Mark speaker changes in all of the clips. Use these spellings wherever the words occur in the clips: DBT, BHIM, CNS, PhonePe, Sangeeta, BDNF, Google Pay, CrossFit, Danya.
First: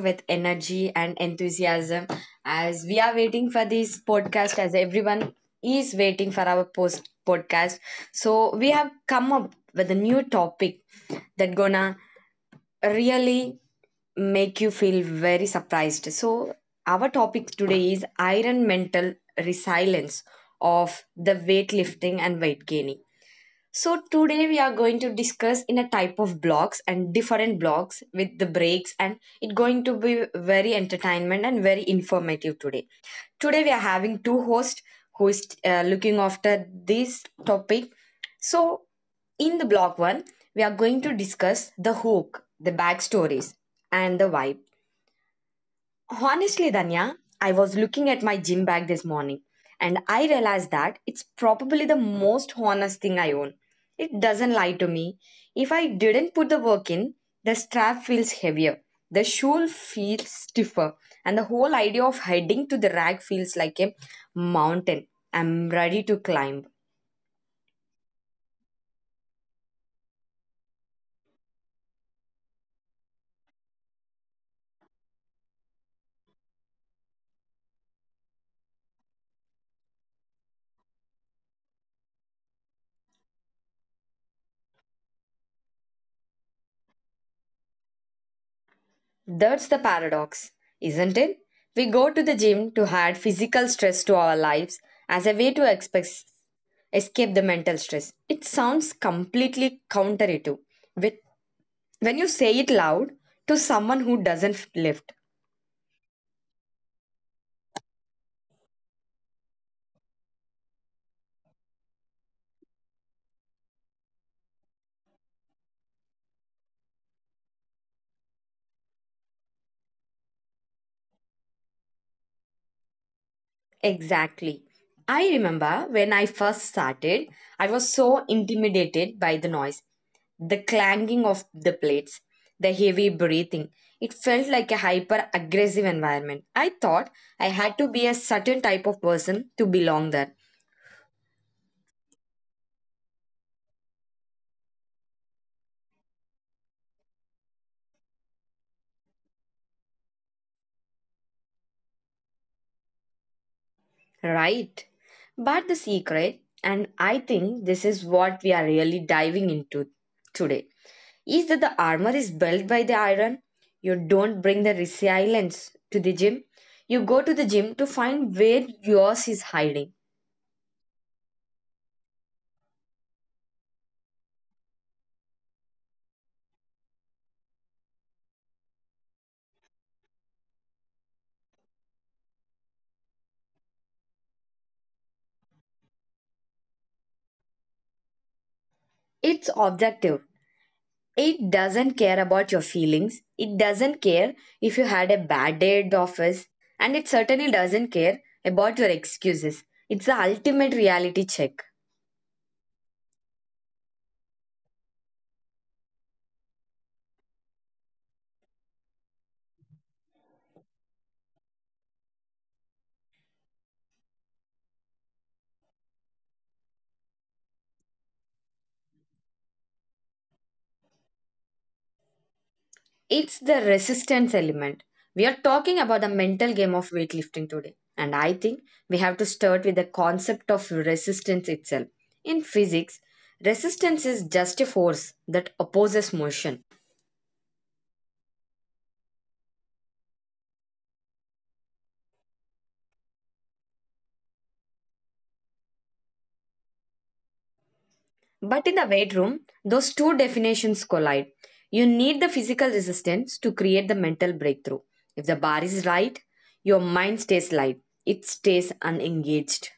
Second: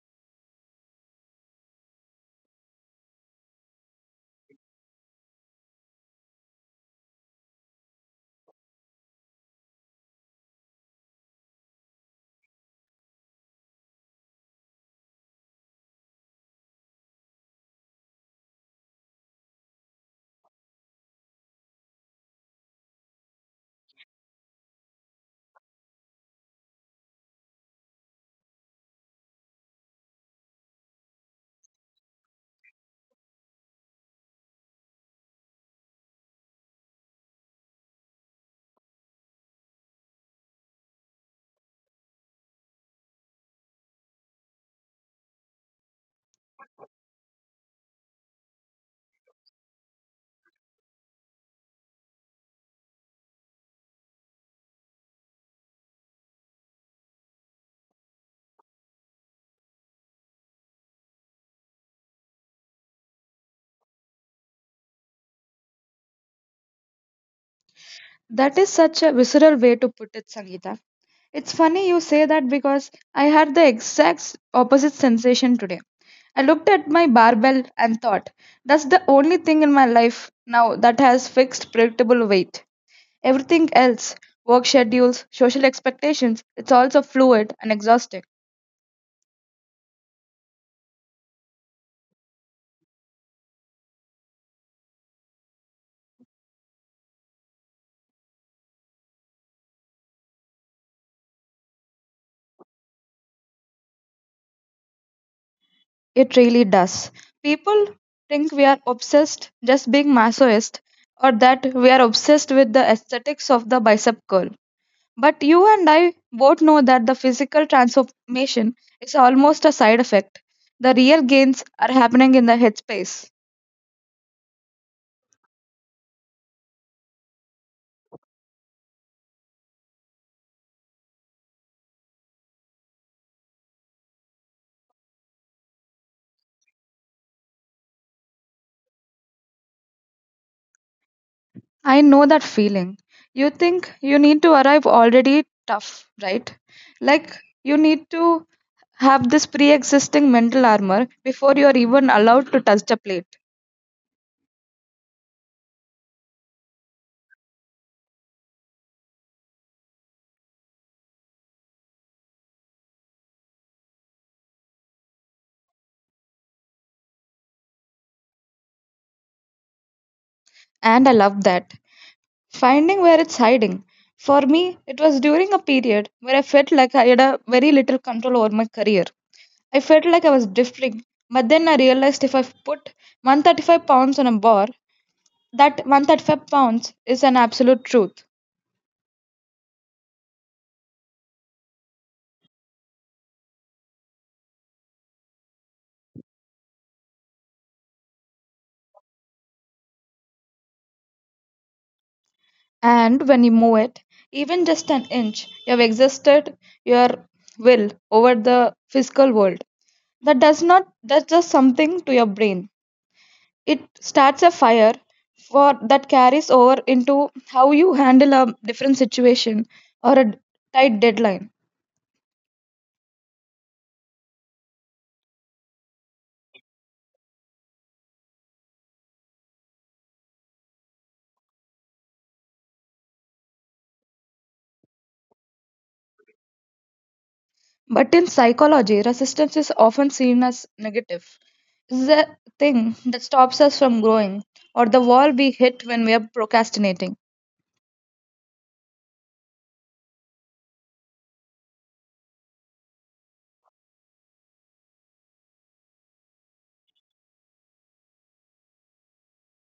Speaker 1: with energy and enthusiasm as we are waiting for this podcast, as everyone is waiting for our post podcast. So, we have come up with a new topic that gonna really make you feel very surprised. So, our topic today is iron mental resilience of the weightlifting and weight gaining. So today we are going to discuss in a type of blocks and different blocks with the breaks and it going to be very entertainment and very informative today. Today we are having two hosts who is looking after this topic. So in the block one, we are going to discuss the hook, the backstories and the vibe. Honestly, Danya, I was looking at my gym bag this morning and I realized that it's probably the most honest thing I own. It doesn't lie to me. If I didn't put the work in, the strap feels heavier, the shoe feels stiffer, and the whole idea of heading to the rack feels like a mountain I'm ready to climb.
Speaker 2: That is such a visceral way to put it, Sangeeta. It's funny you say that because I had the exact opposite sensation today. I looked at my barbell and thought, that's the only thing in my life now that has fixed, predictable weight. Everything else, work schedules, social expectations, it's also fluid and exhausting.
Speaker 1: That's the paradox, isn't it? We go to the gym to add physical stress to our lives as a way to express escape the mental stress. It sounds completely counterintuitive with, when you say it loud to someone who doesn't lift.
Speaker 2: It really does. People think we are obsessed just being masochist or that we are obsessed with the aesthetics of the bicep curl. But you and I both know that the physical transformation is almost a side effect. The real gains are happening in the headspace.
Speaker 1: Exactly. I remember when I first started, I was so intimidated by the noise, the clanging of the plates, the heavy breathing. It felt like a hyper aggressive environment. I thought I had to be a certain type of person to belong there.
Speaker 2: I know that feeling. You think you need to arrive already tough, right? Like you need to have this pre existing mental armor before you are even allowed to touch the plate.
Speaker 1: Right. But the secret, and I think this is what we are really diving into today, is that the armor is built by the iron. You don't bring the resilience to the gym. You go to the gym to find where yours is hiding.
Speaker 2: And I love that. Finding where it's hiding. For me, it was during a period where I felt like I had a very little control over my career. I felt like I was drifting, but then I realized if I put 135 pounds on a bar, that 135 pounds is an absolute truth.
Speaker 1: It's objective. It doesn't care about your feelings. It doesn't care if you had a bad day at the office. And it certainly doesn't care about your excuses. It's the ultimate reality check.
Speaker 2: And when you move it, even just an inch, you have exhausted your will over the physical world. That does not, thats just something to your brain. It starts a fire for that carries over into how you handle a different situation or a tight deadline.
Speaker 1: It's the resistance element. We are talking about the mental game of weightlifting today. And I think we have to start with the concept of resistance itself. In physics, resistance is just a force that opposes motion.
Speaker 2: But in psychology, resistance is often seen as negative. It's the thing that stops us from growing, or the wall we hit when we are procrastinating.
Speaker 1: But in the weight room, those two definitions collide. You need the physical resistance to create the mental breakthrough. If the bar is right, your mind stays light, it stays unengaged.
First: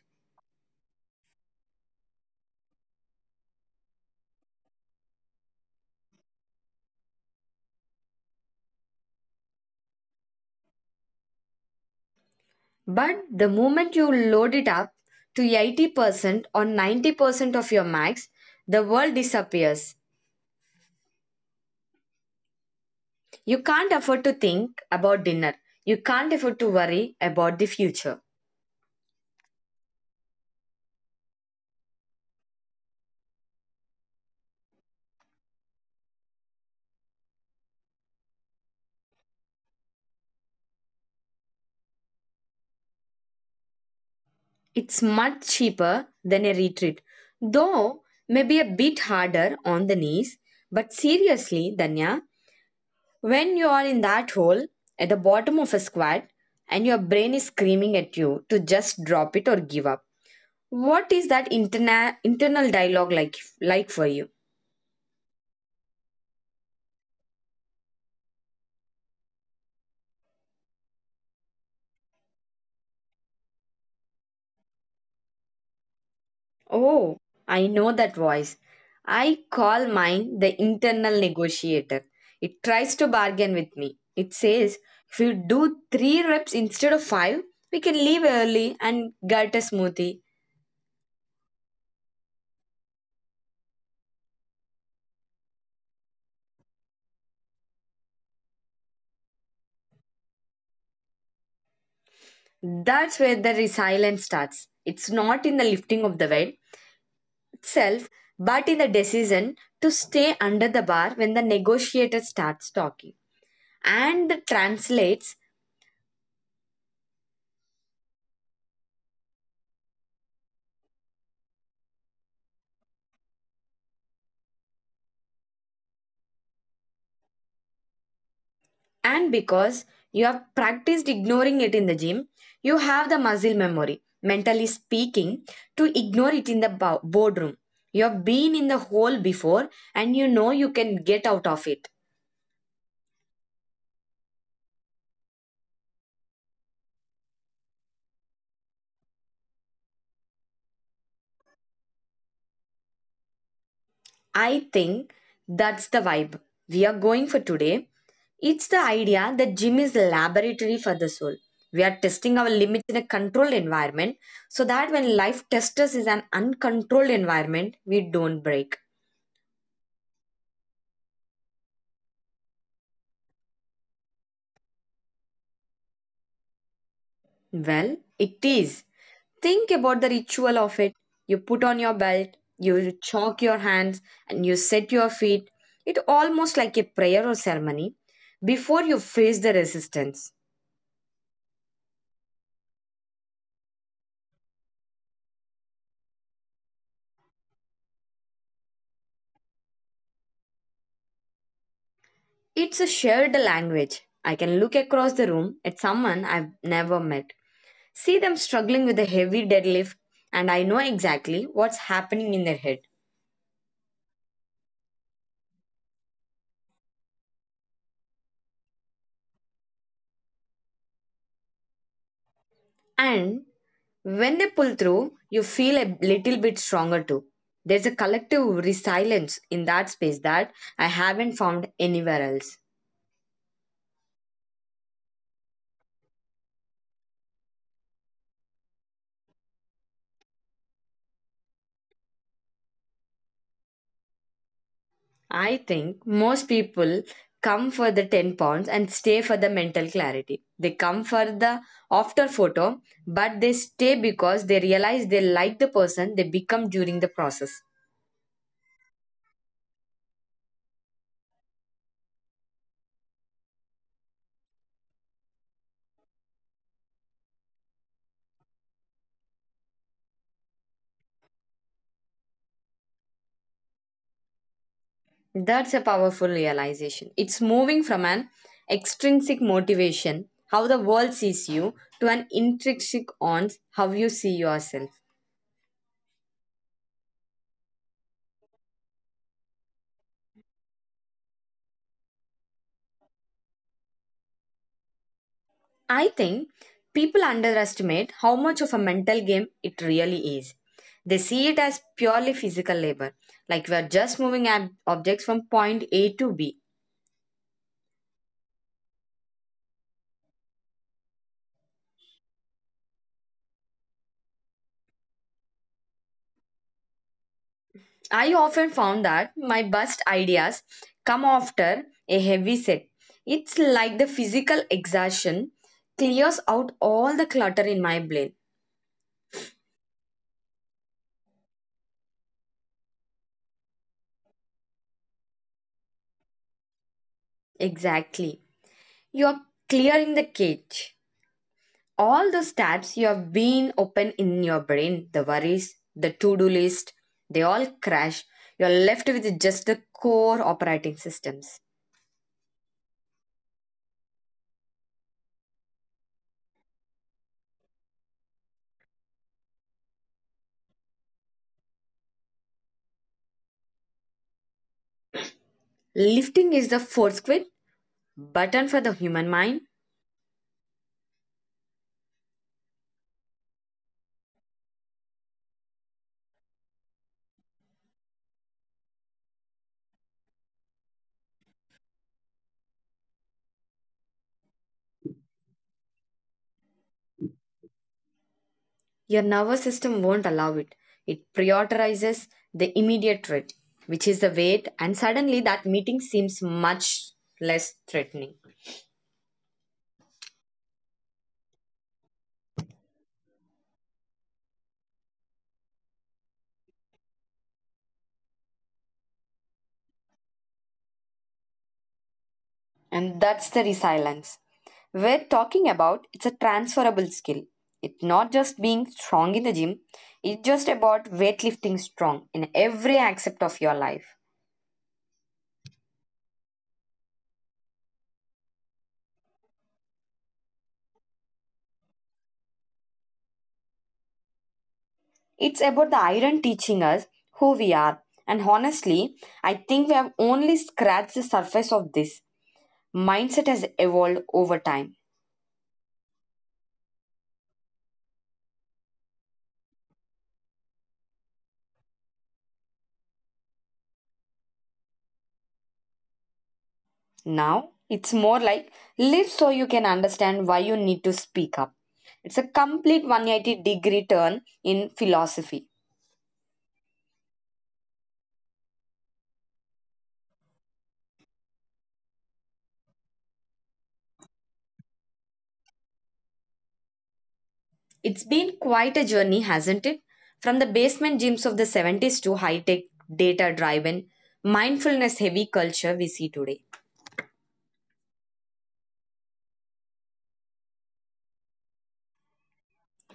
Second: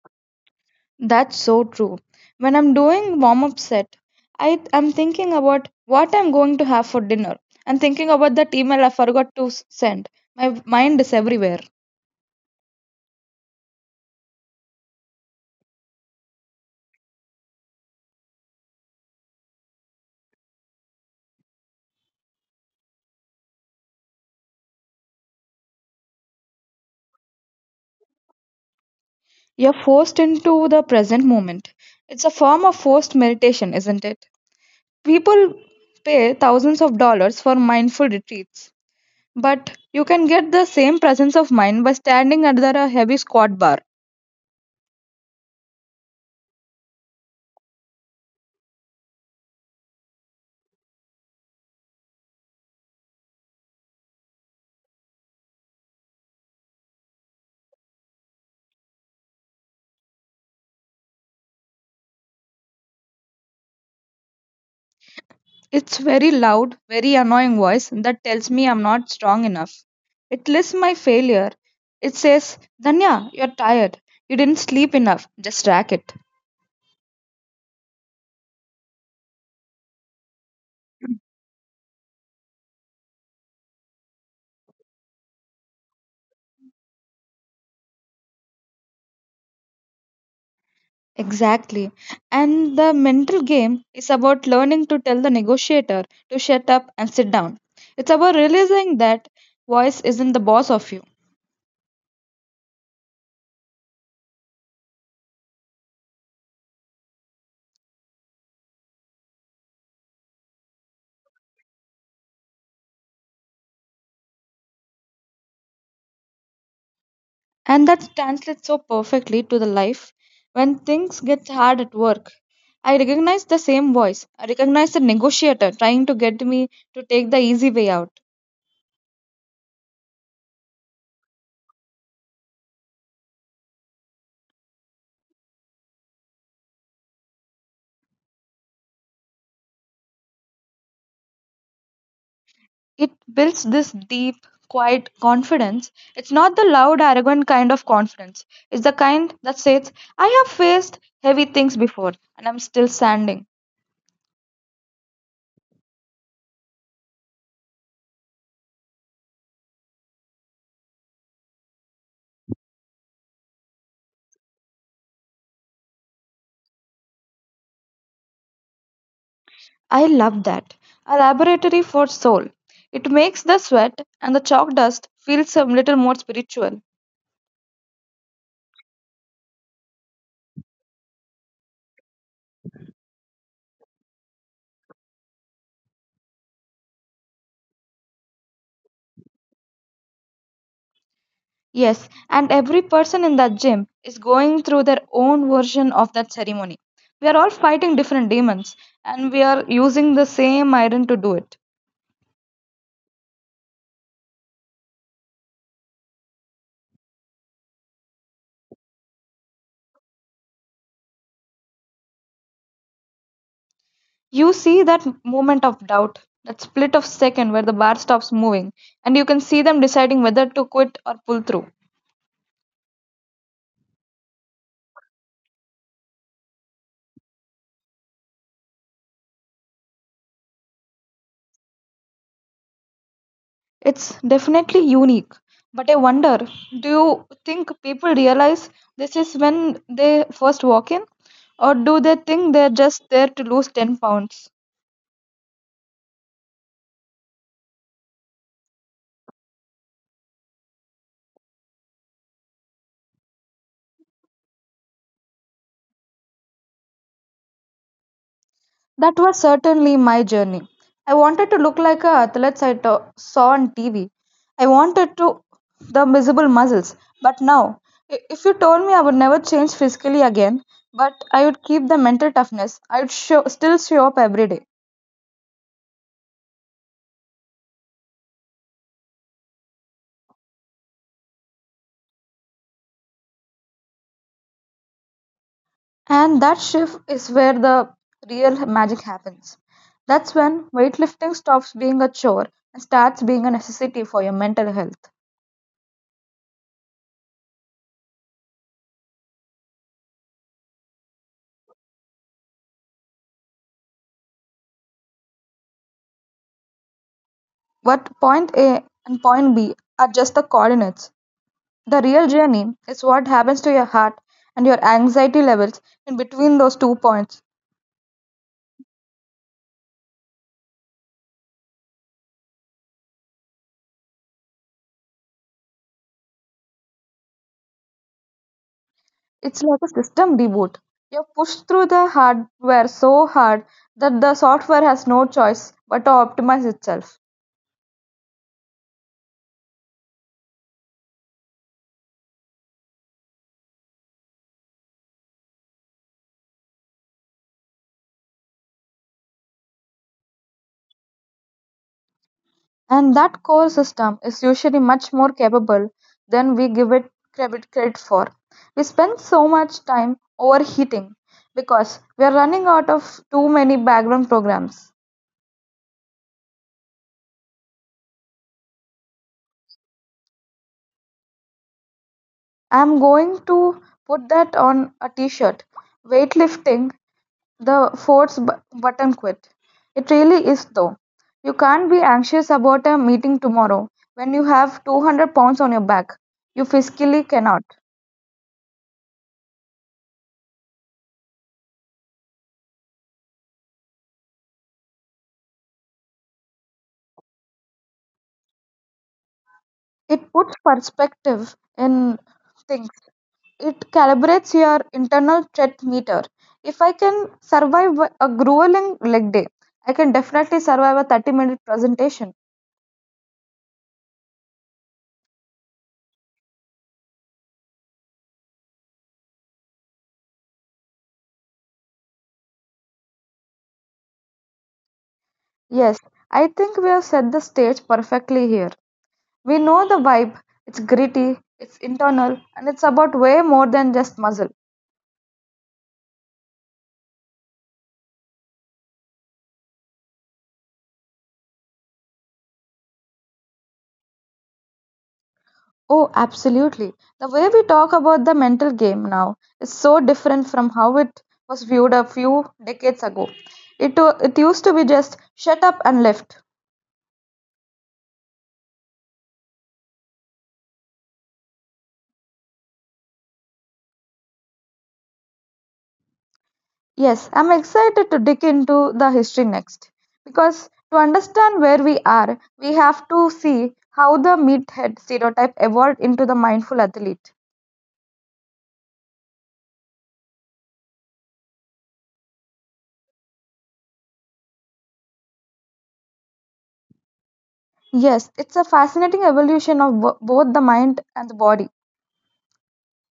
Speaker 2: That's so true. When I'm doing warm up set, I am thinking about what I'm going to have for dinner and thinking about that email I forgot to send. My mind is everywhere.
Speaker 1: But the moment you load it up to 80% or 90% of your max, the world disappears. You can't afford to think about dinner. You can't afford to worry about the future.
Speaker 2: You're forced into the present moment. It's a form of forced meditation, isn't it? People pay thousands of dollars for mindful retreats but you can get the same presence of mind by standing under a heavy squat bar.
Speaker 1: It's much cheaper than a retreat, though maybe a bit harder on the knees. But seriously, Danya, when you are in that hole at the bottom of a squat and your brain is screaming at you to just drop it or give up, what is that internal dialogue like for you?
Speaker 2: It's very loud, very annoying voice that tells me I'm not strong enough. It lists my failure. It says, Danya, you're tired. You didn't sleep enough. Just rack it.
Speaker 1: Oh, I know that voice. I call mine the internal negotiator. It tries to bargain with me. It says, if you do three reps instead of five, we can leave early and get a smoothie.
Speaker 2: Exactly. And the mental game is about learning to tell the negotiator to shut up and sit down. It's about realizing that voice isn't the boss of you.
Speaker 1: That's where the resilience starts. It's not in the lifting of the weight itself, but in the decision to stay under the bar when the negotiator starts talking. And translates
Speaker 2: And that translates so perfectly to the life when things get hard at work. I recognize the same voice. I recognize the negotiator trying to get me to take the easy way out.
Speaker 1: and because you have practiced ignoring it in the gym, you have the muscle memory, mentally speaking, to ignore it in the boardroom. You have been in the hole before and you know you can get out of it.
Speaker 2: It builds this deep, quiet confidence. It's not the loud, arrogant kind of confidence. It's the kind that says, I have faced heavy things before and I'm still standing.
Speaker 1: I think that's the vibe we are going for today. It's the idea that gym is a laboratory for the soul. We are testing our limits in a controlled environment so that when life tests us is an uncontrolled environment, we don't break.
Speaker 2: I love that. A laboratory for soul. It makes the sweat and the chalk dust feel some little more spiritual.
Speaker 1: Well, it is. Think about the ritual of it. You put on your belt, you chalk your hands, and you set your feet. It almost like a prayer or ceremony before you face the resistance.
Speaker 2: Yes, and every person in that gym is going through their own version of that ceremony. We are all fighting different demons and we are using the same iron to do it.
Speaker 1: It's a shared language. I can look across the room at someone I've never met, see them struggling with a heavy deadlift, and I know exactly what's happening in their head.
Speaker 2: You see that moment of doubt, that split of second where the bar stops moving, and you can see them deciding whether to quit or pull through.
Speaker 1: And when they pull through, you feel a little bit stronger too. There's a collective resilience in that space that I haven't found anywhere else.
Speaker 2: It's definitely unique. But I wonder, do you think people realize this is when they first walk in, or do they think they're just there to lose 10 pounds?
Speaker 1: I think most people come for the 10 pounds and stay for the mental clarity. They come for the after photo, but they stay because they realize they like the person they become during the process.
Speaker 2: That was certainly my journey. I wanted to look like a athletes I saw on TV. I wanted to the visible muscles. But now, if you told me I would never change physically again, but I would keep the mental toughness, I would show, still show up every day.
Speaker 1: That's a powerful realization. It's moving from an extrinsic motivation, how the world sees you, to an intrinsic on how you see yourself.
Speaker 2: And that shift is where the real magic happens. That's when weightlifting stops being a chore and starts being a necessity for your mental health.
Speaker 1: I think people underestimate how much of a mental game it really is. They see it as purely physical labor, like we are just moving objects from point A to B.
Speaker 2: What point A and point B are just the coordinates. The real journey is what happens to your heart and your anxiety levels in between those two points.
Speaker 1: I often found that my best ideas come after a heavy set. It's like the physical exhaustion clears out all the clutter in my brain.
Speaker 2: It's like a system reboot. You're pushed through the hardware so hard that the software has no choice but to optimize itself.
Speaker 1: Exactly. You're clearing the cage. All those tabs you have been open in your brain, the worries, the to do list, they all crash. You're left with just the core operating systems.
Speaker 2: And that core system is usually much more capable than we give it credit for. We spend so much time overheating because we are running out of too many background programs.
Speaker 1: Lifting is the fourth quit button for the human mind.
Speaker 2: I'm going to put that on a t-shirt. Weightlifting, the force button quit. It really is though. You can't be anxious about a meeting tomorrow when you have 200 pounds on your back. You physically cannot.
Speaker 1: Your nervous system won't allow it. It prioritizes the immediate threat, which is the wait, and suddenly that meeting seems much less threatening.
Speaker 2: It puts perspective in things. It calibrates your internal threat meter. If I can survive a grueling leg day, I can definitely survive a 30-minute presentation.
Speaker 1: And that's the resilience. We're talking about it's a transferable skill. It's not just being strong in the gym, it's just about weightlifting strong in every aspect of your life.
Speaker 2: Yes, I think we have set the stage perfectly here. We know the vibe. It's gritty, it's internal, and it's about way more than just muscle.
Speaker 1: It's about the iron teaching us who we are. And honestly, I think we have only scratched the surface of this. Mindset has evolved over time.
Speaker 2: Oh, absolutely. The way we talk about the mental game now is so different from how it was viewed a few decades ago. It, it used to be just shut up and left.
Speaker 1: Now it's more like live so you can understand why you need to speak up. It's a complete 180 degree turn in philosophy.
Speaker 2: Yes, I'm excited to dig into the history next because to understand where we are, we have to see how the meathead stereotype evolved into the mindful athlete.
Speaker 1: It's been quite a journey, hasn't it? From the basement gyms of the 70s to high tech, data driven, mindfulness heavy culture we see today.
Speaker 2: Yes, it's a fascinating evolution of both the mind and the body.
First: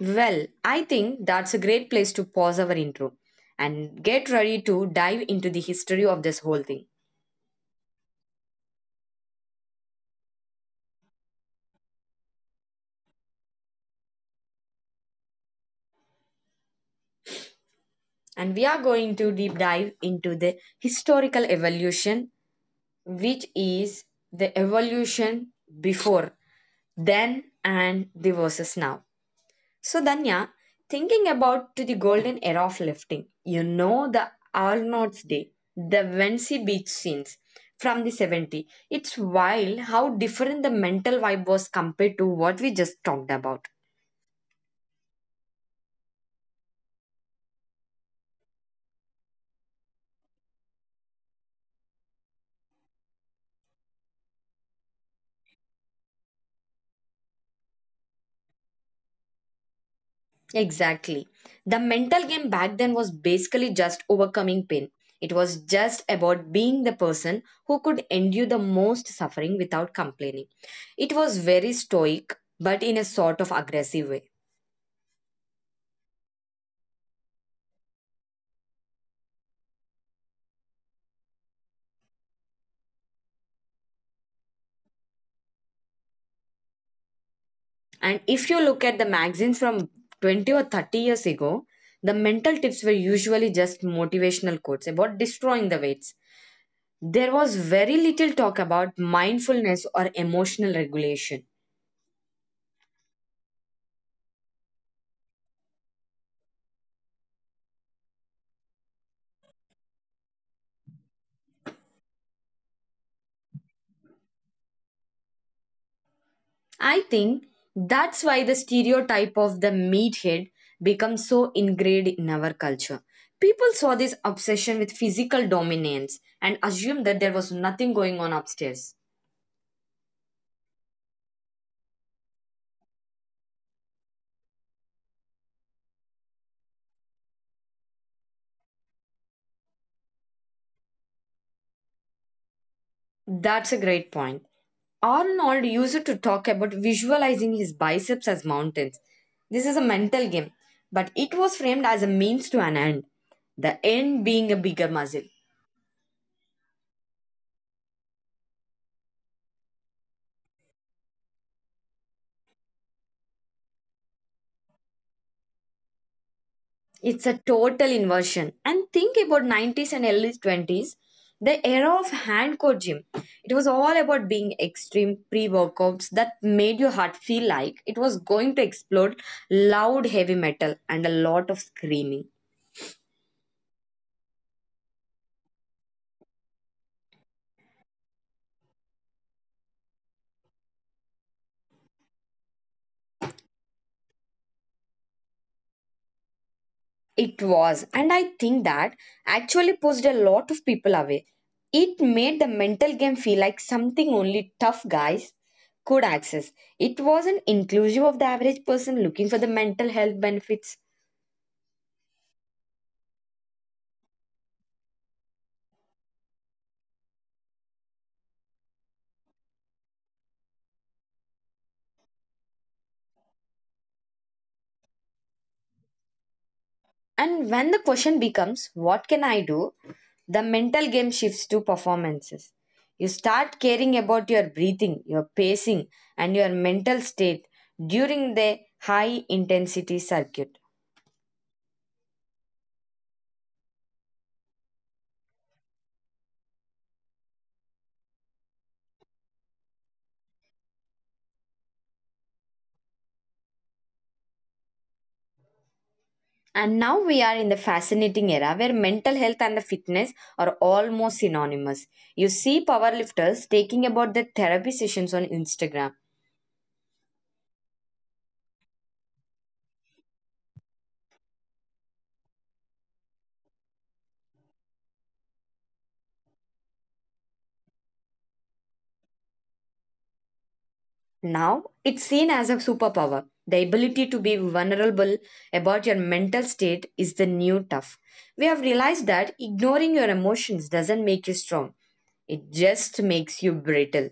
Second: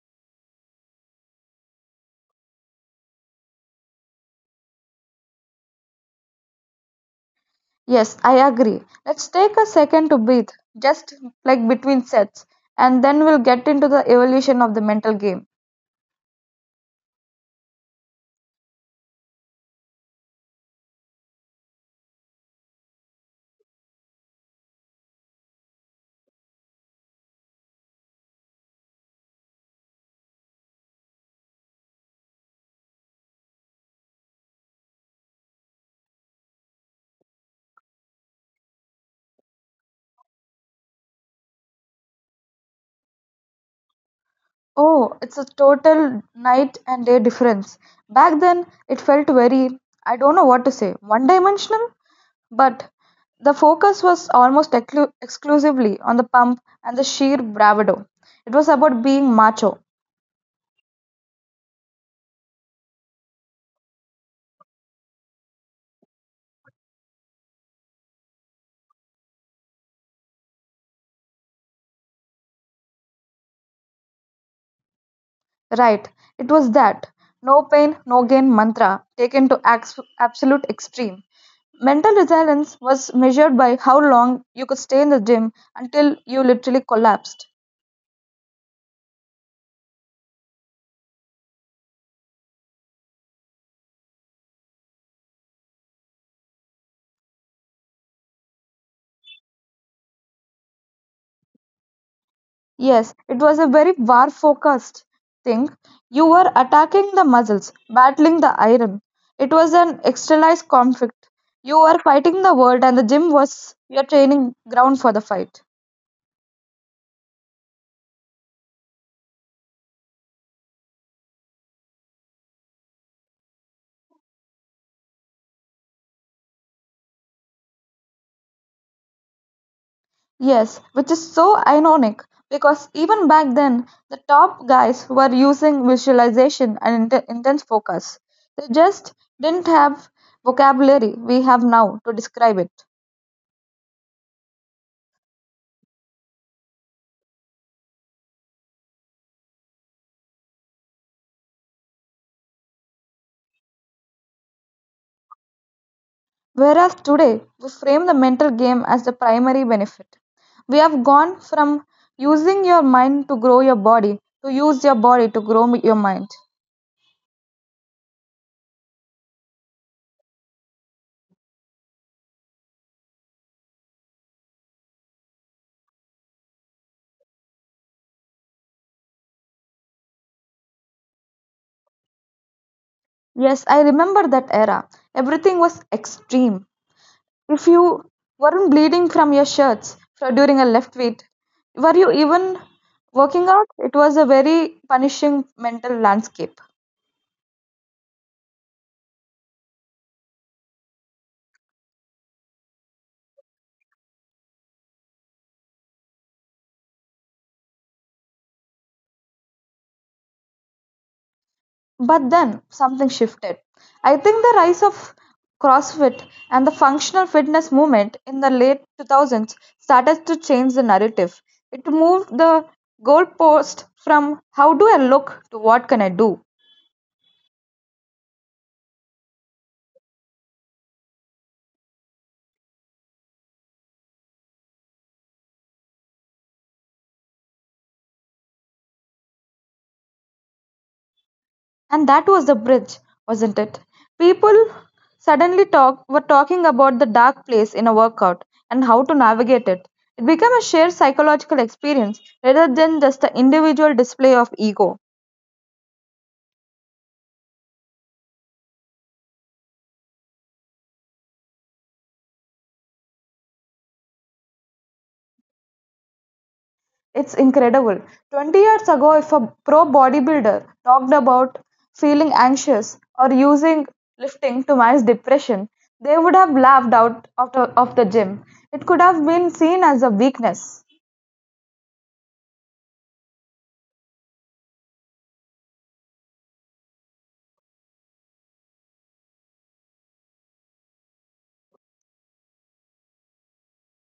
Speaker 1: Well, I think that's a great place to pause our intro and get ready to dive into the history of this whole thing.
Speaker 2: Yes, I agree. Let's take a second to breathe, just like between sets, and then we'll get into the evolution of the mental game.
Speaker 1: And we are going to deep dive into the historical evolution, which is the evolution before, then, and the versus now. So, Danya, thinking about to the golden era of lifting, you know the Arnold's Day, the Vensey beach scenes from the 70. It's wild how different the mental vibe was compared to what we just talked about.
Speaker 2: Oh, it's a total night and day difference. Back then, it felt very, I don't know what to say, one dimensional, but the focus was almost exclusively on the pump and the sheer bravado. It was about being macho.
Speaker 1: Exactly. The mental game back then was basically just overcoming pain. It was just about being the person who could endure the most suffering without complaining. It was very stoic, but in a sort of aggressive way.
Speaker 2: Right, it was that no pain, no gain mantra taken to absolute extreme. Mental resilience was measured by how long you could stay in the gym until you literally collapsed.
Speaker 1: And if you look at the magazines from 20 or 30 years ago, the mental tips were usually just motivational quotes about destroying the weights. There was very little talk about mindfulness or emotional regulation.
Speaker 2: Yes, it was a very war focused thing. You were attacking the muscles, battling the iron. It was an externalized conflict. You were fighting the world, and the gym was your training ground for the fight.
Speaker 1: I think that's why the stereotype of the meathead becomes so ingrained in our culture. People saw this obsession with physical dominance and assumed that there was nothing going on upstairs.
Speaker 2: Yes, which is so ironic because even back then, the top guys were using visualization and intense focus. They just didn't have vocabulary we have now to describe it.
Speaker 1: That's a great point. Arnold used to talk about visualizing his biceps as mountains. This is a mental game, but it was framed as a means to an end, the end being a bigger muscle.
Speaker 2: Whereas today, we frame the mental game as the primary benefit. We have gone from using your mind to grow your body to use your body to grow your mind.
Speaker 1: It's a total inversion. And think about 90s and early 20s, the era of hand gym. It was all about being extreme pre-workouts that made your heart feel like it was going to explode, loud heavy metal and a lot of screaming.
Speaker 2: Yes, I remember that era. Everything was extreme. If you weren't bleeding from your shirts during a left weight, were you even working out? It was a very punishing mental landscape.
Speaker 1: It was, and I think that actually pushed a lot of people away. It made the mental game feel like something only tough guys could access. It wasn't inclusive of the average person looking for the mental health benefits.
Speaker 2: But then something shifted. I think the rise of CrossFit and the functional fitness movement in the late 2000s started to change the narrative. It moved the goalpost from how do I look to what can I do.
Speaker 1: And when the question becomes, what can I do? The mental game shifts to performances. You start caring about your breathing, your pacing, and your mental state during the high intensity circuit.
Speaker 2: And that was the bridge, wasn't it? People suddenly were talking about the dark place in a workout and how to navigate it. It became a shared psychological experience rather than just an individual display of ego.
Speaker 1: And now we are in the fascinating era where mental health and the fitness are almost synonymous. You see powerlifters taking about their therapy sessions on Instagram.
Speaker 2: It's incredible. 20 years ago, if a pro bodybuilder talked about feeling anxious or using lifting to manage depression, they would have laughed out of of the gym. It could have been seen as a weakness.
Speaker 1: Now, it's seen as a superpower. The ability to be vulnerable about your mental state is the new tough. We have realized that ignoring your emotions doesn't make you strong, it just makes you brittle.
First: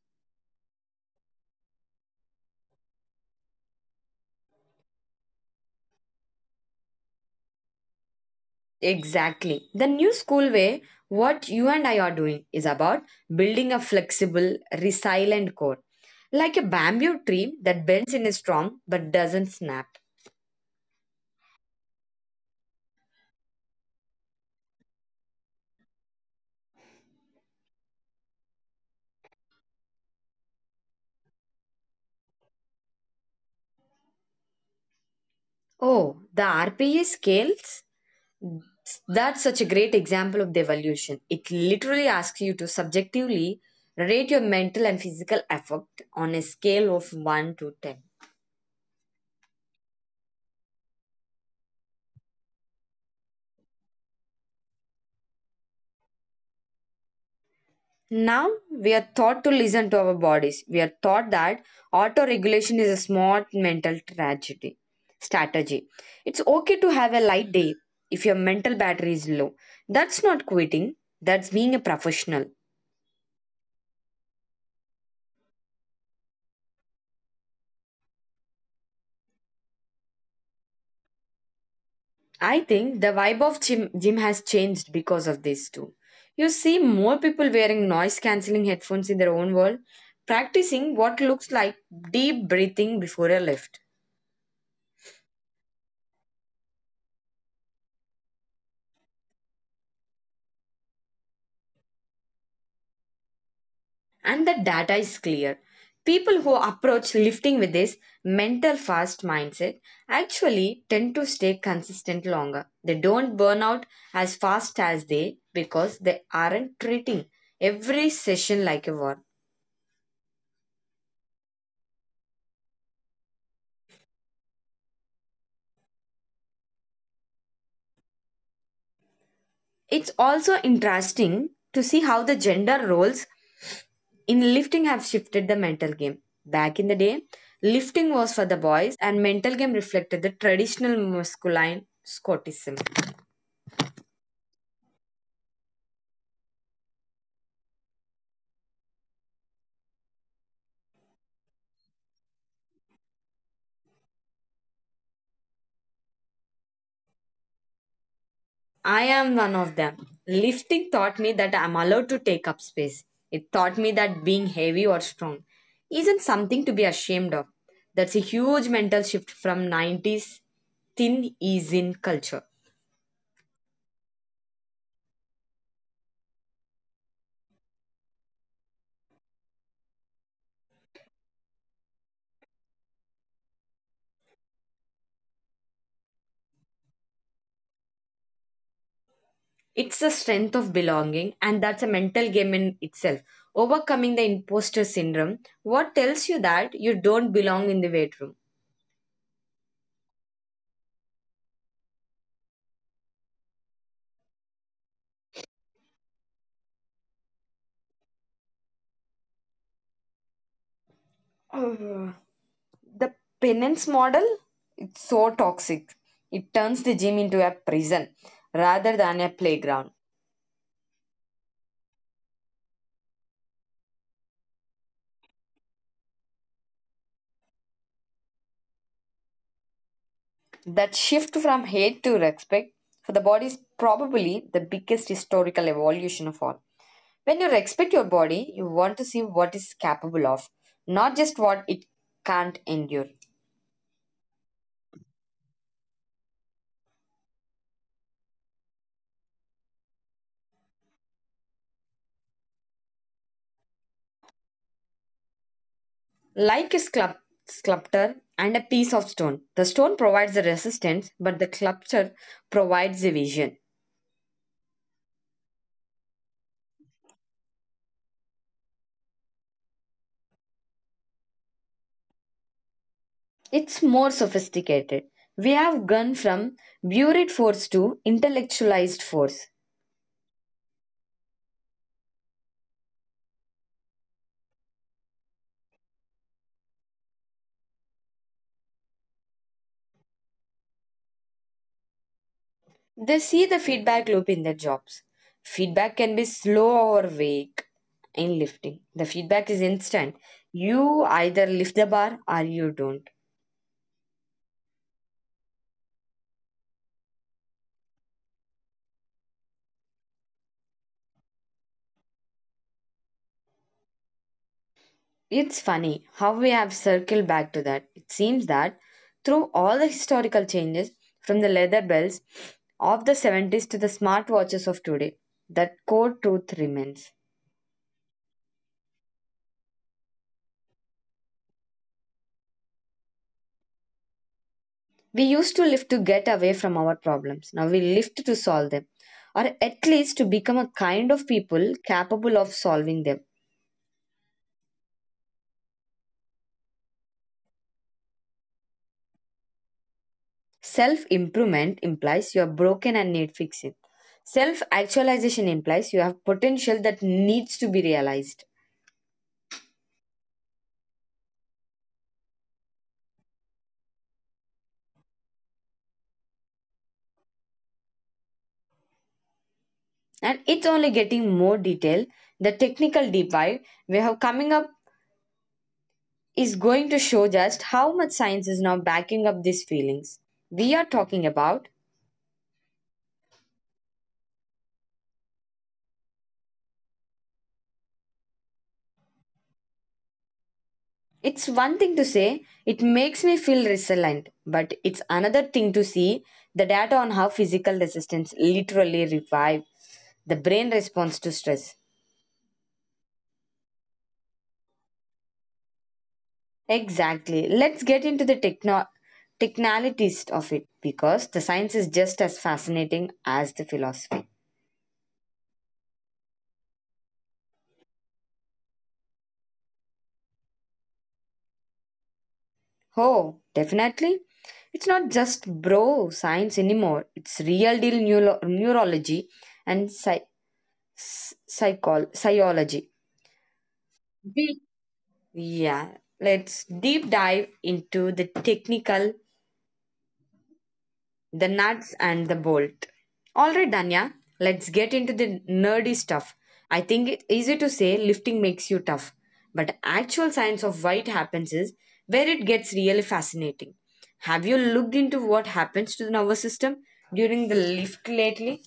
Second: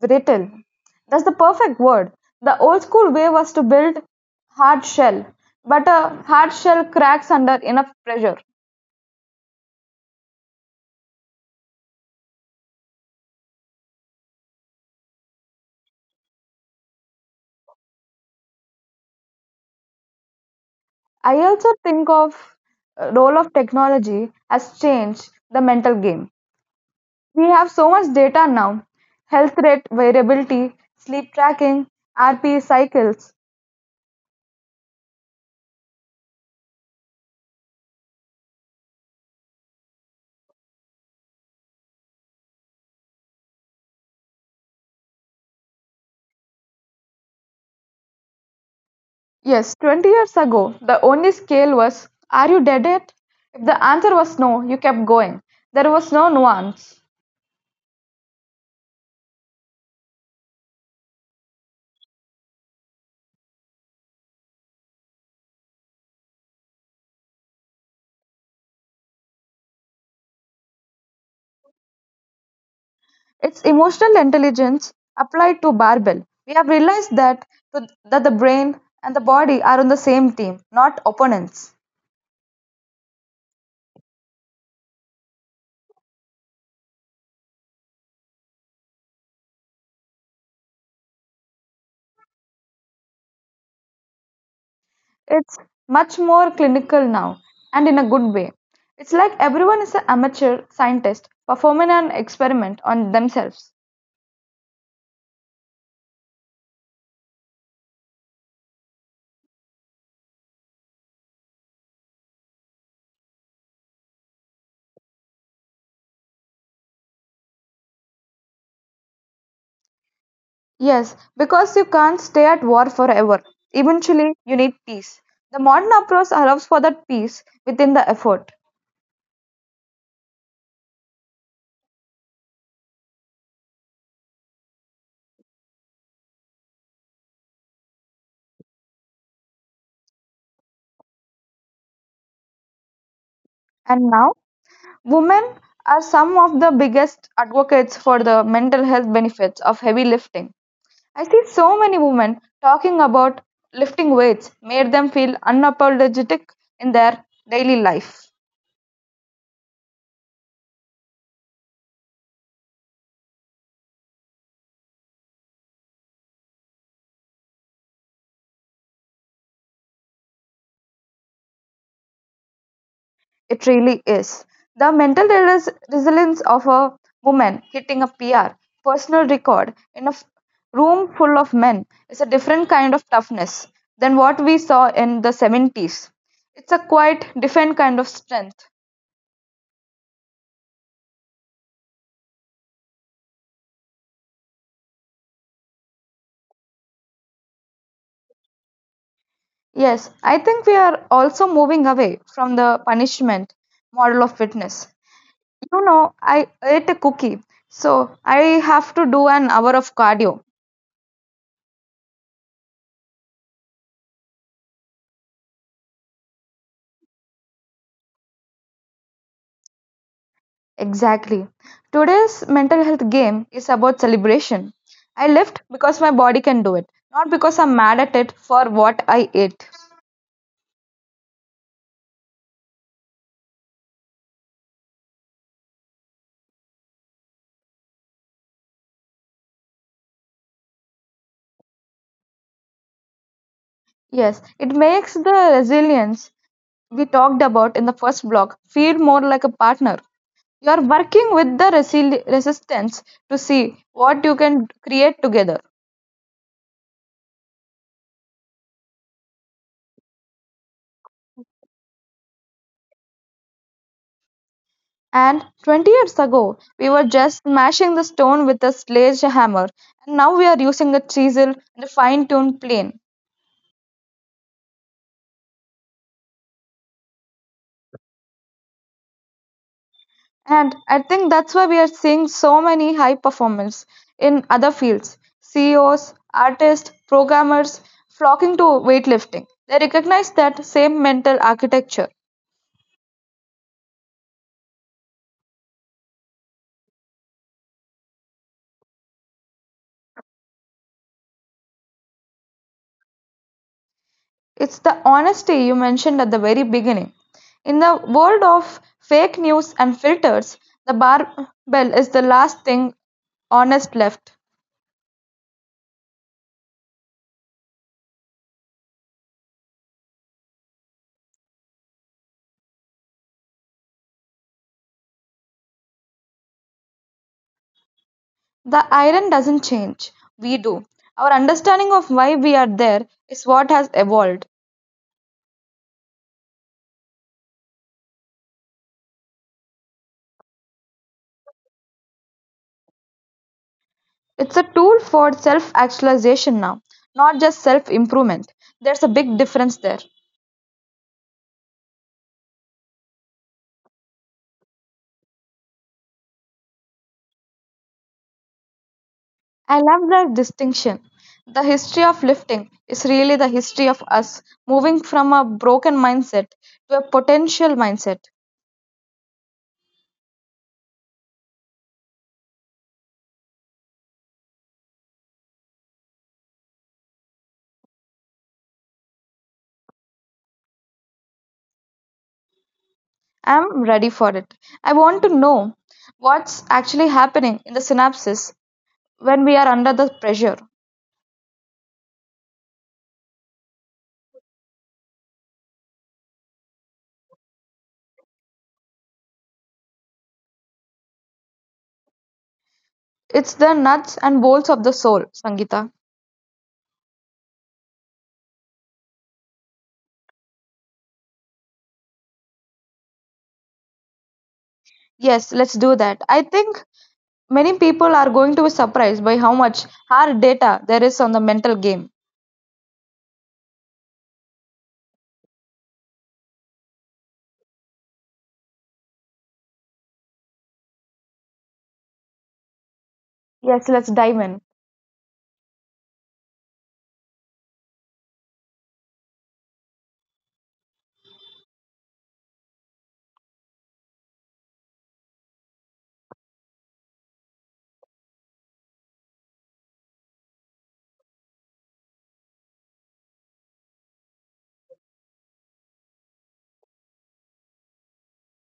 Speaker 2: Brittle. That's the perfect word. The old school way was to build hard shell, but a hard shell cracks under enough pressure.
Speaker 1: Exactly. The new school way, what you and I are doing, is about building a flexible, resilient core, like a bamboo tree that bends in a storm but doesn't snap.
Speaker 2: I also think of role of technology has changed the mental game. We have so much data now. Health rate, variability, sleep tracking, RPE cycles.
Speaker 1: Oh, the RPE scales? That's such a great example of the evolution. It literally asks you to subjectively rate your mental and physical effort on a scale of 1 to 10.
Speaker 2: Yes, 20 years ago, the only scale was are you dead yet? If the answer was no, you kept going. There was no nuance.
Speaker 1: Now, we are taught to listen to our bodies. We are taught that auto regulation is a smart mental tragedy strategy. It's okay to have a light day if your mental battery is low. That's not quitting, that's being a professional.
Speaker 2: It's emotional intelligence applied to barbell. We have realized that, that the brain and the body are on the same team, not opponents.
Speaker 1: I think the vibe of gym has changed because of this too. You see more people wearing noise cancelling headphones in their own world, practicing what looks like deep breathing before a lift.
Speaker 2: It's much more clinical now and in a good way. It's like everyone is an amateur scientist performing an experiment on themselves.
Speaker 1: And the data is clear. People who approach lifting with this mental fast mindset actually tend to stay consistent longer. They don't burn out as fast as they because they aren't treating every session like a war.
Speaker 2: Yes, because you can't stay at war forever. Eventually, you need peace. The modern approach allows for that peace within the effort.
Speaker 1: It's also interesting to see how the gender roles in lifting have shifted the mental game. Back in the day, lifting was for the boys and mental game reflected the traditional masculine Scotism.
Speaker 2: And now women are some of the biggest advocates for the mental health benefits of heavy lifting. I see so many women talking about lifting weights made them feel unapologetic in their daily life.
Speaker 1: I am one of them. Lifting taught me that I'm allowed to take up space. It taught me that being heavy or strong isn't something to be ashamed of. That's a huge mental shift from 90s thin ease in culture.
Speaker 2: It really is. The mental resilience of a woman hitting a PR, personal record, in a room full of men is a different kind of toughness than what we saw in the 70s. It's a quite different kind of strength.
Speaker 1: It's the strength of belonging, and that's a mental game in itself. Overcoming the imposter syndrome, what tells you that you don't belong in the weight room?
Speaker 2: Yes, I think we are also moving away from the punishment model of fitness. You know, I ate a cookie, so I have to do an hour of cardio.
Speaker 1: Uh, the penance model, it's so toxic. It turns the gym into a prison rather than a playground.
Speaker 2: Exactly. Today's mental health game is about celebration. I left because my body can do it, not because I'm mad at it for what I ate.
Speaker 1: That shift from hate to respect for the body is probably the biggest historical evolution of all. When you respect your body, you want to see what it's capable of, not just what it can't endure.
Speaker 2: Yes, it makes the resilience we talked about in the first block feel more like a partner you are working with the resistance to see what you can create together.
Speaker 1: Like a sculptor and a piece of stone, the stone provides the resistance, but the sculpture provides the vision.
Speaker 2: And 20 years ago, we were just smashing the stone with a sledgehammer, and now we are using a chisel and a fine tuned plane.
Speaker 1: It's more sophisticated. We have gone from buried force to intellectualized force.
Speaker 2: And I think that's why we are seeing so many high performers in other fields CEOs, artists, programmers flocking to weightlifting. They recognize that same mental architecture.
Speaker 1: They see the feedback loop in their jobs. Feedback can be slow or vague in lifting. The feedback is instant. You either lift the bar or you don't.
Speaker 2: It's the honesty you mentioned at the very beginning. In the world of fake news and filters, the barbell is the last thing honest left.
Speaker 1: It's funny how we have circled back to that. It seems that through all the historical changes, from the leather bells of the 70s to the smartwatches of today, that core truth remains.
Speaker 2: The iron doesn't change, we do. Our understanding of why we are there is what has evolved.
Speaker 1: We used to live to get away from our problems. Now we live to solve them, or at least to become a kind of people capable of solving them.
Speaker 2: It's a tool for self actualization now, not just self improvement. There's a big difference there.
Speaker 1: Self improvement implies you are broken and need fixing. Self actualization implies you have potential that needs to be realized.
Speaker 2: I love that distinction. The history of lifting is really the history of us moving from a broken mindset to a potential mindset.
Speaker 1: And it's only getting more detail, the technical deep dive we have coming up is going to show just how much science is now backing up these feelings we are talking about.
Speaker 2: I'm ready for it. I want to know what's actually happening in the synapses when we are under the pressure.
Speaker 1: It's one thing to say it makes me feel resilient, but it's another thing to see the data on how physical resistance literally revive the brain response to stress.
Speaker 2: It's the nuts and bolts of the soul, Sangeeta.
Speaker 1: Exactly, let's get into the technicalities of it because the science is just as fascinating as the philosophy.
Speaker 2: Yes, let's do that. I think many people are going to be surprised by how much hard data there is on the mental game.
Speaker 1: Oh, definitely. It's not just bro science anymore. It's real deal neurology and psychology.
Speaker 2: Yes, let's dive
Speaker 1: We
Speaker 2: in.
Speaker 1: Yeah, let's deep dive into the technical, the nuts and the bolt. All right, Danya, let's get into the nerdy stuff. I think it's easy to say lifting makes you tough, but actual science of why it happens is where it gets really fascinating. Have you looked into what happens to the nervous system during the lift lately?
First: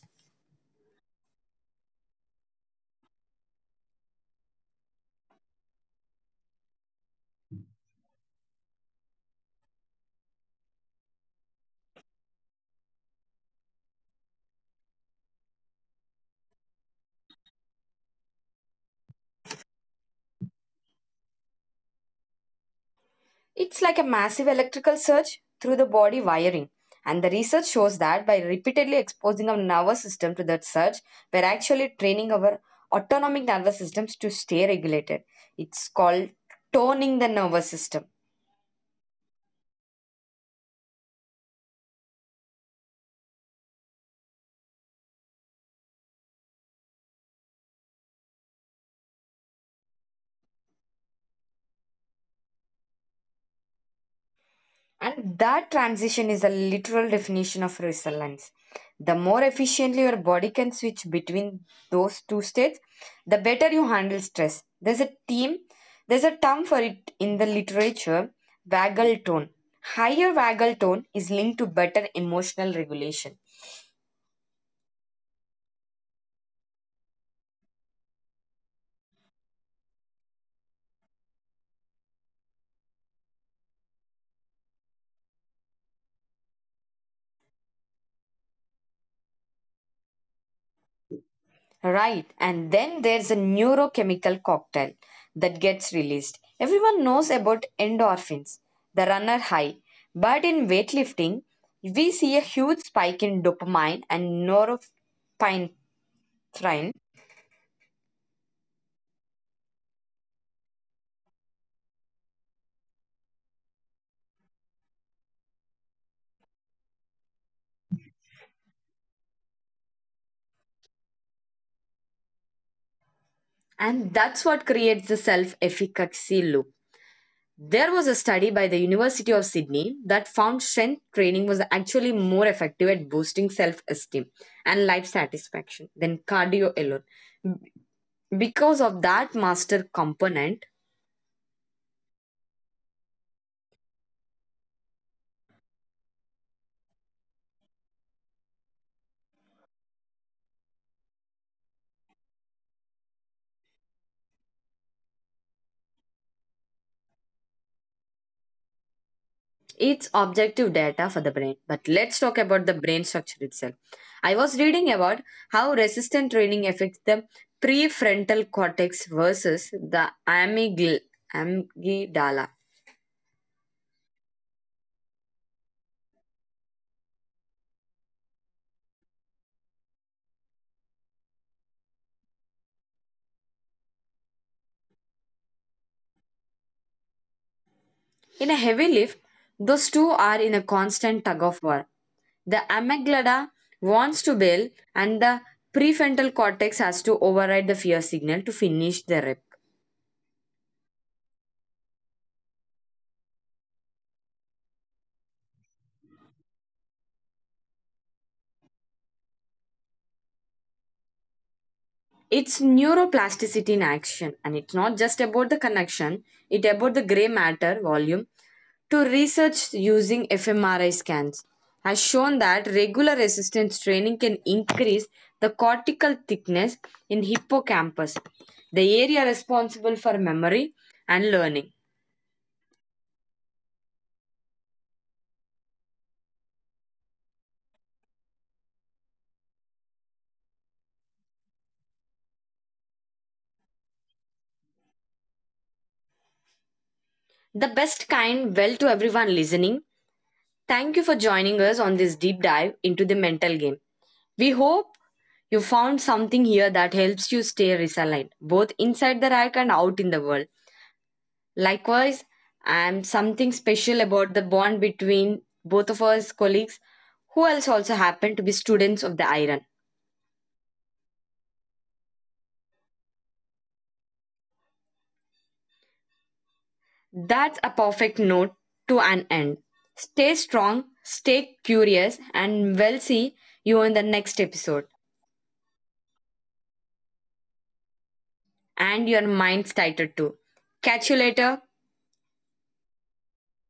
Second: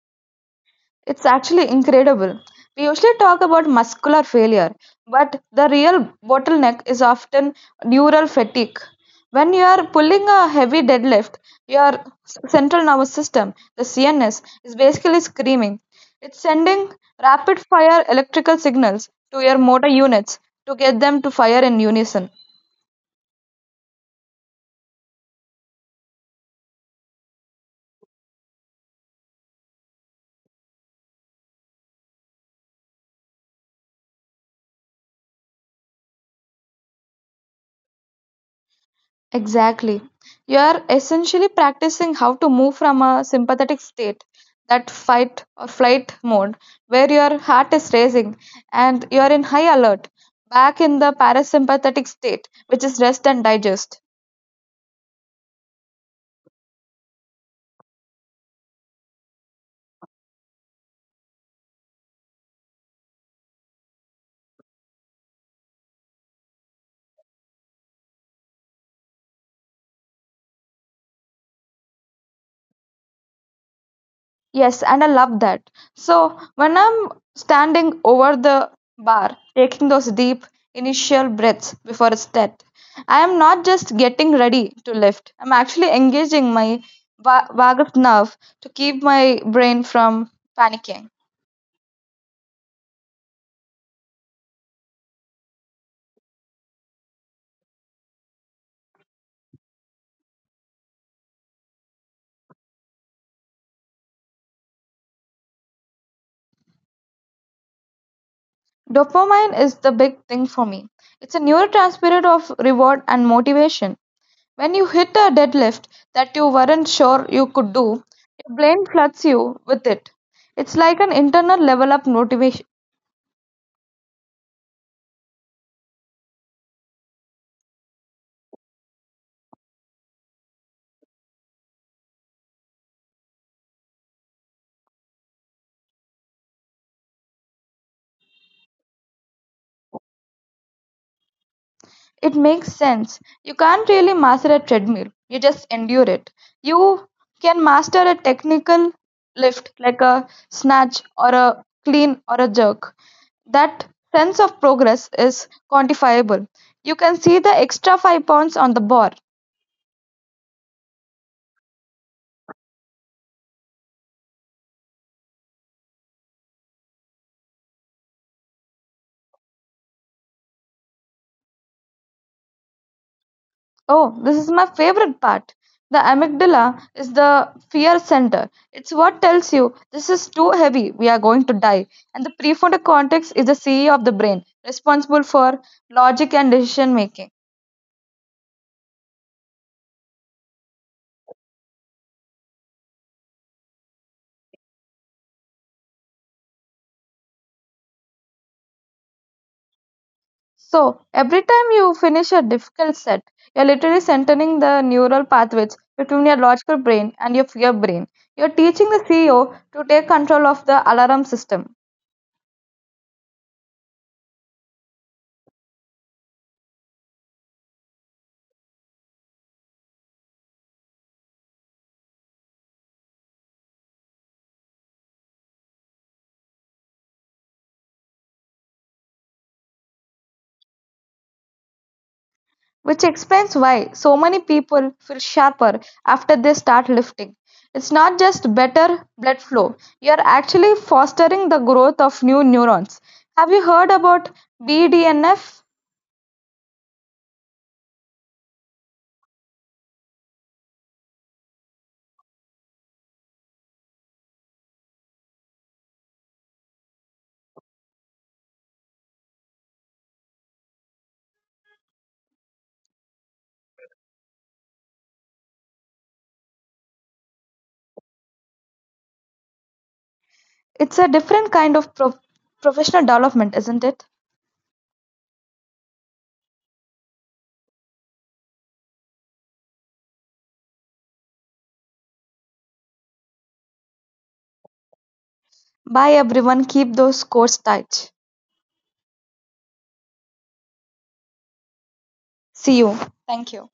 Speaker 2: It's actually incredible. We usually talk about muscular failure, but the real bottleneck is often neural fatigue. When you are pulling a heavy deadlift, your central nervous system, the CNS, is basically screaming. It's sending rapid fire electrical signals to your motor units to get them to fire in unison.
Speaker 1: It's like a massive electrical surge through the body wiring. And the research shows that by repeatedly exposing our nervous system to that surge, we're actually training our autonomic nervous systems to stay regulated. It's called toning the nervous system.
Speaker 2: Exactly. You are essentially practicing how to move from a sympathetic state, that fight or flight mode, where your heart is racing and you are in high alert, back in the parasympathetic state, which is rest and digest.
Speaker 1: And that transition is a literal definition of resilience. The more efficiently your body can switch between those two states, the better you handle stress. There's a term for it in the literature, waggle tone. Higher waggle tone is linked to better emotional regulation.
Speaker 2: Yes, and I love that. So when I'm standing over the bar, taking those deep initial breaths before a set, I am not just getting ready to lift. I'm actually engaging my vagus nerve to keep my brain from panicking.
Speaker 1: Right. And then there's a neurochemical cocktail that gets released. Everyone knows about endorphins, the runner high. But in weightlifting, we see a huge spike in dopamine and norepinephrine,
Speaker 2: Dopamine is the big thing for me. It's a neurotransmitter of reward and motivation. When you hit a deadlift that you weren't sure you could do, your brain floods you with it. It's like an internal level up motivation.
Speaker 1: and that's what creates the self efficacy loop. There was a study by the University of Sydney that found strength training was actually more effective at boosting self esteem and life satisfaction than cardio alone. Because of that master component,
Speaker 2: It makes sense. You can't really master a treadmill, you just endure it. You can master a technical lift like a snatch or a clean or a jerk. That sense of progress is quantifiable. You can see the extra 5 pounds on the bar.
Speaker 1: it's objective data for the brain. But let's talk about the brain structure itself. I was reading about how resistant training affects the prefrontal cortex versus the amygdala.
Speaker 2: Oh, this is my favorite part. The amygdala is the fear center. It's what tells you this is too heavy, we are going to die. And the prefrontal cortex is the CEO of the brain, responsible for logic and decision making.
Speaker 1: In a heavy lift, those two are in a constant tug of war. The amygdala wants to bail, and the prefrontal cortex has to override the fear signal to finish the rep.
Speaker 2: So, every time you finish a difficult set, you're literally centering the neural pathways between your logical brain and your fear brain. You're teaching the CEO to take control of the alarm system.
Speaker 1: It's neuroplasticity in action, and it's not just about the connection, it about the gray matter volume. To research using fMRI scans has shown that regular resistance training can increase the cortical thickness in hippocampus, the area responsible for memory and learning.
Speaker 2: Which explains why so many people feel sharper after they start lifting. It's not just better blood flow, you're actually fostering the growth of new neurons. Have you heard about BDNF?
Speaker 1: The best kind well to everyone listening. Thank you for joining us on this deep dive into the mental game. We hope you found something here that helps you stay resilient, both inside the rack and out in the world. Likewise, I'm something special about the bond between both of us colleagues who else also happen to be students of the iron.
Speaker 2: It's a different kind of professional development, isn't it?
Speaker 1: That's a perfect note to an end. Stay strong, stay curious, and we'll see you in the next episode.
Speaker 2: Bye everyone, keep those scores tight.
Speaker 1: And your mind's tighter too. Catch you later.
Speaker 2: See you. Thank you.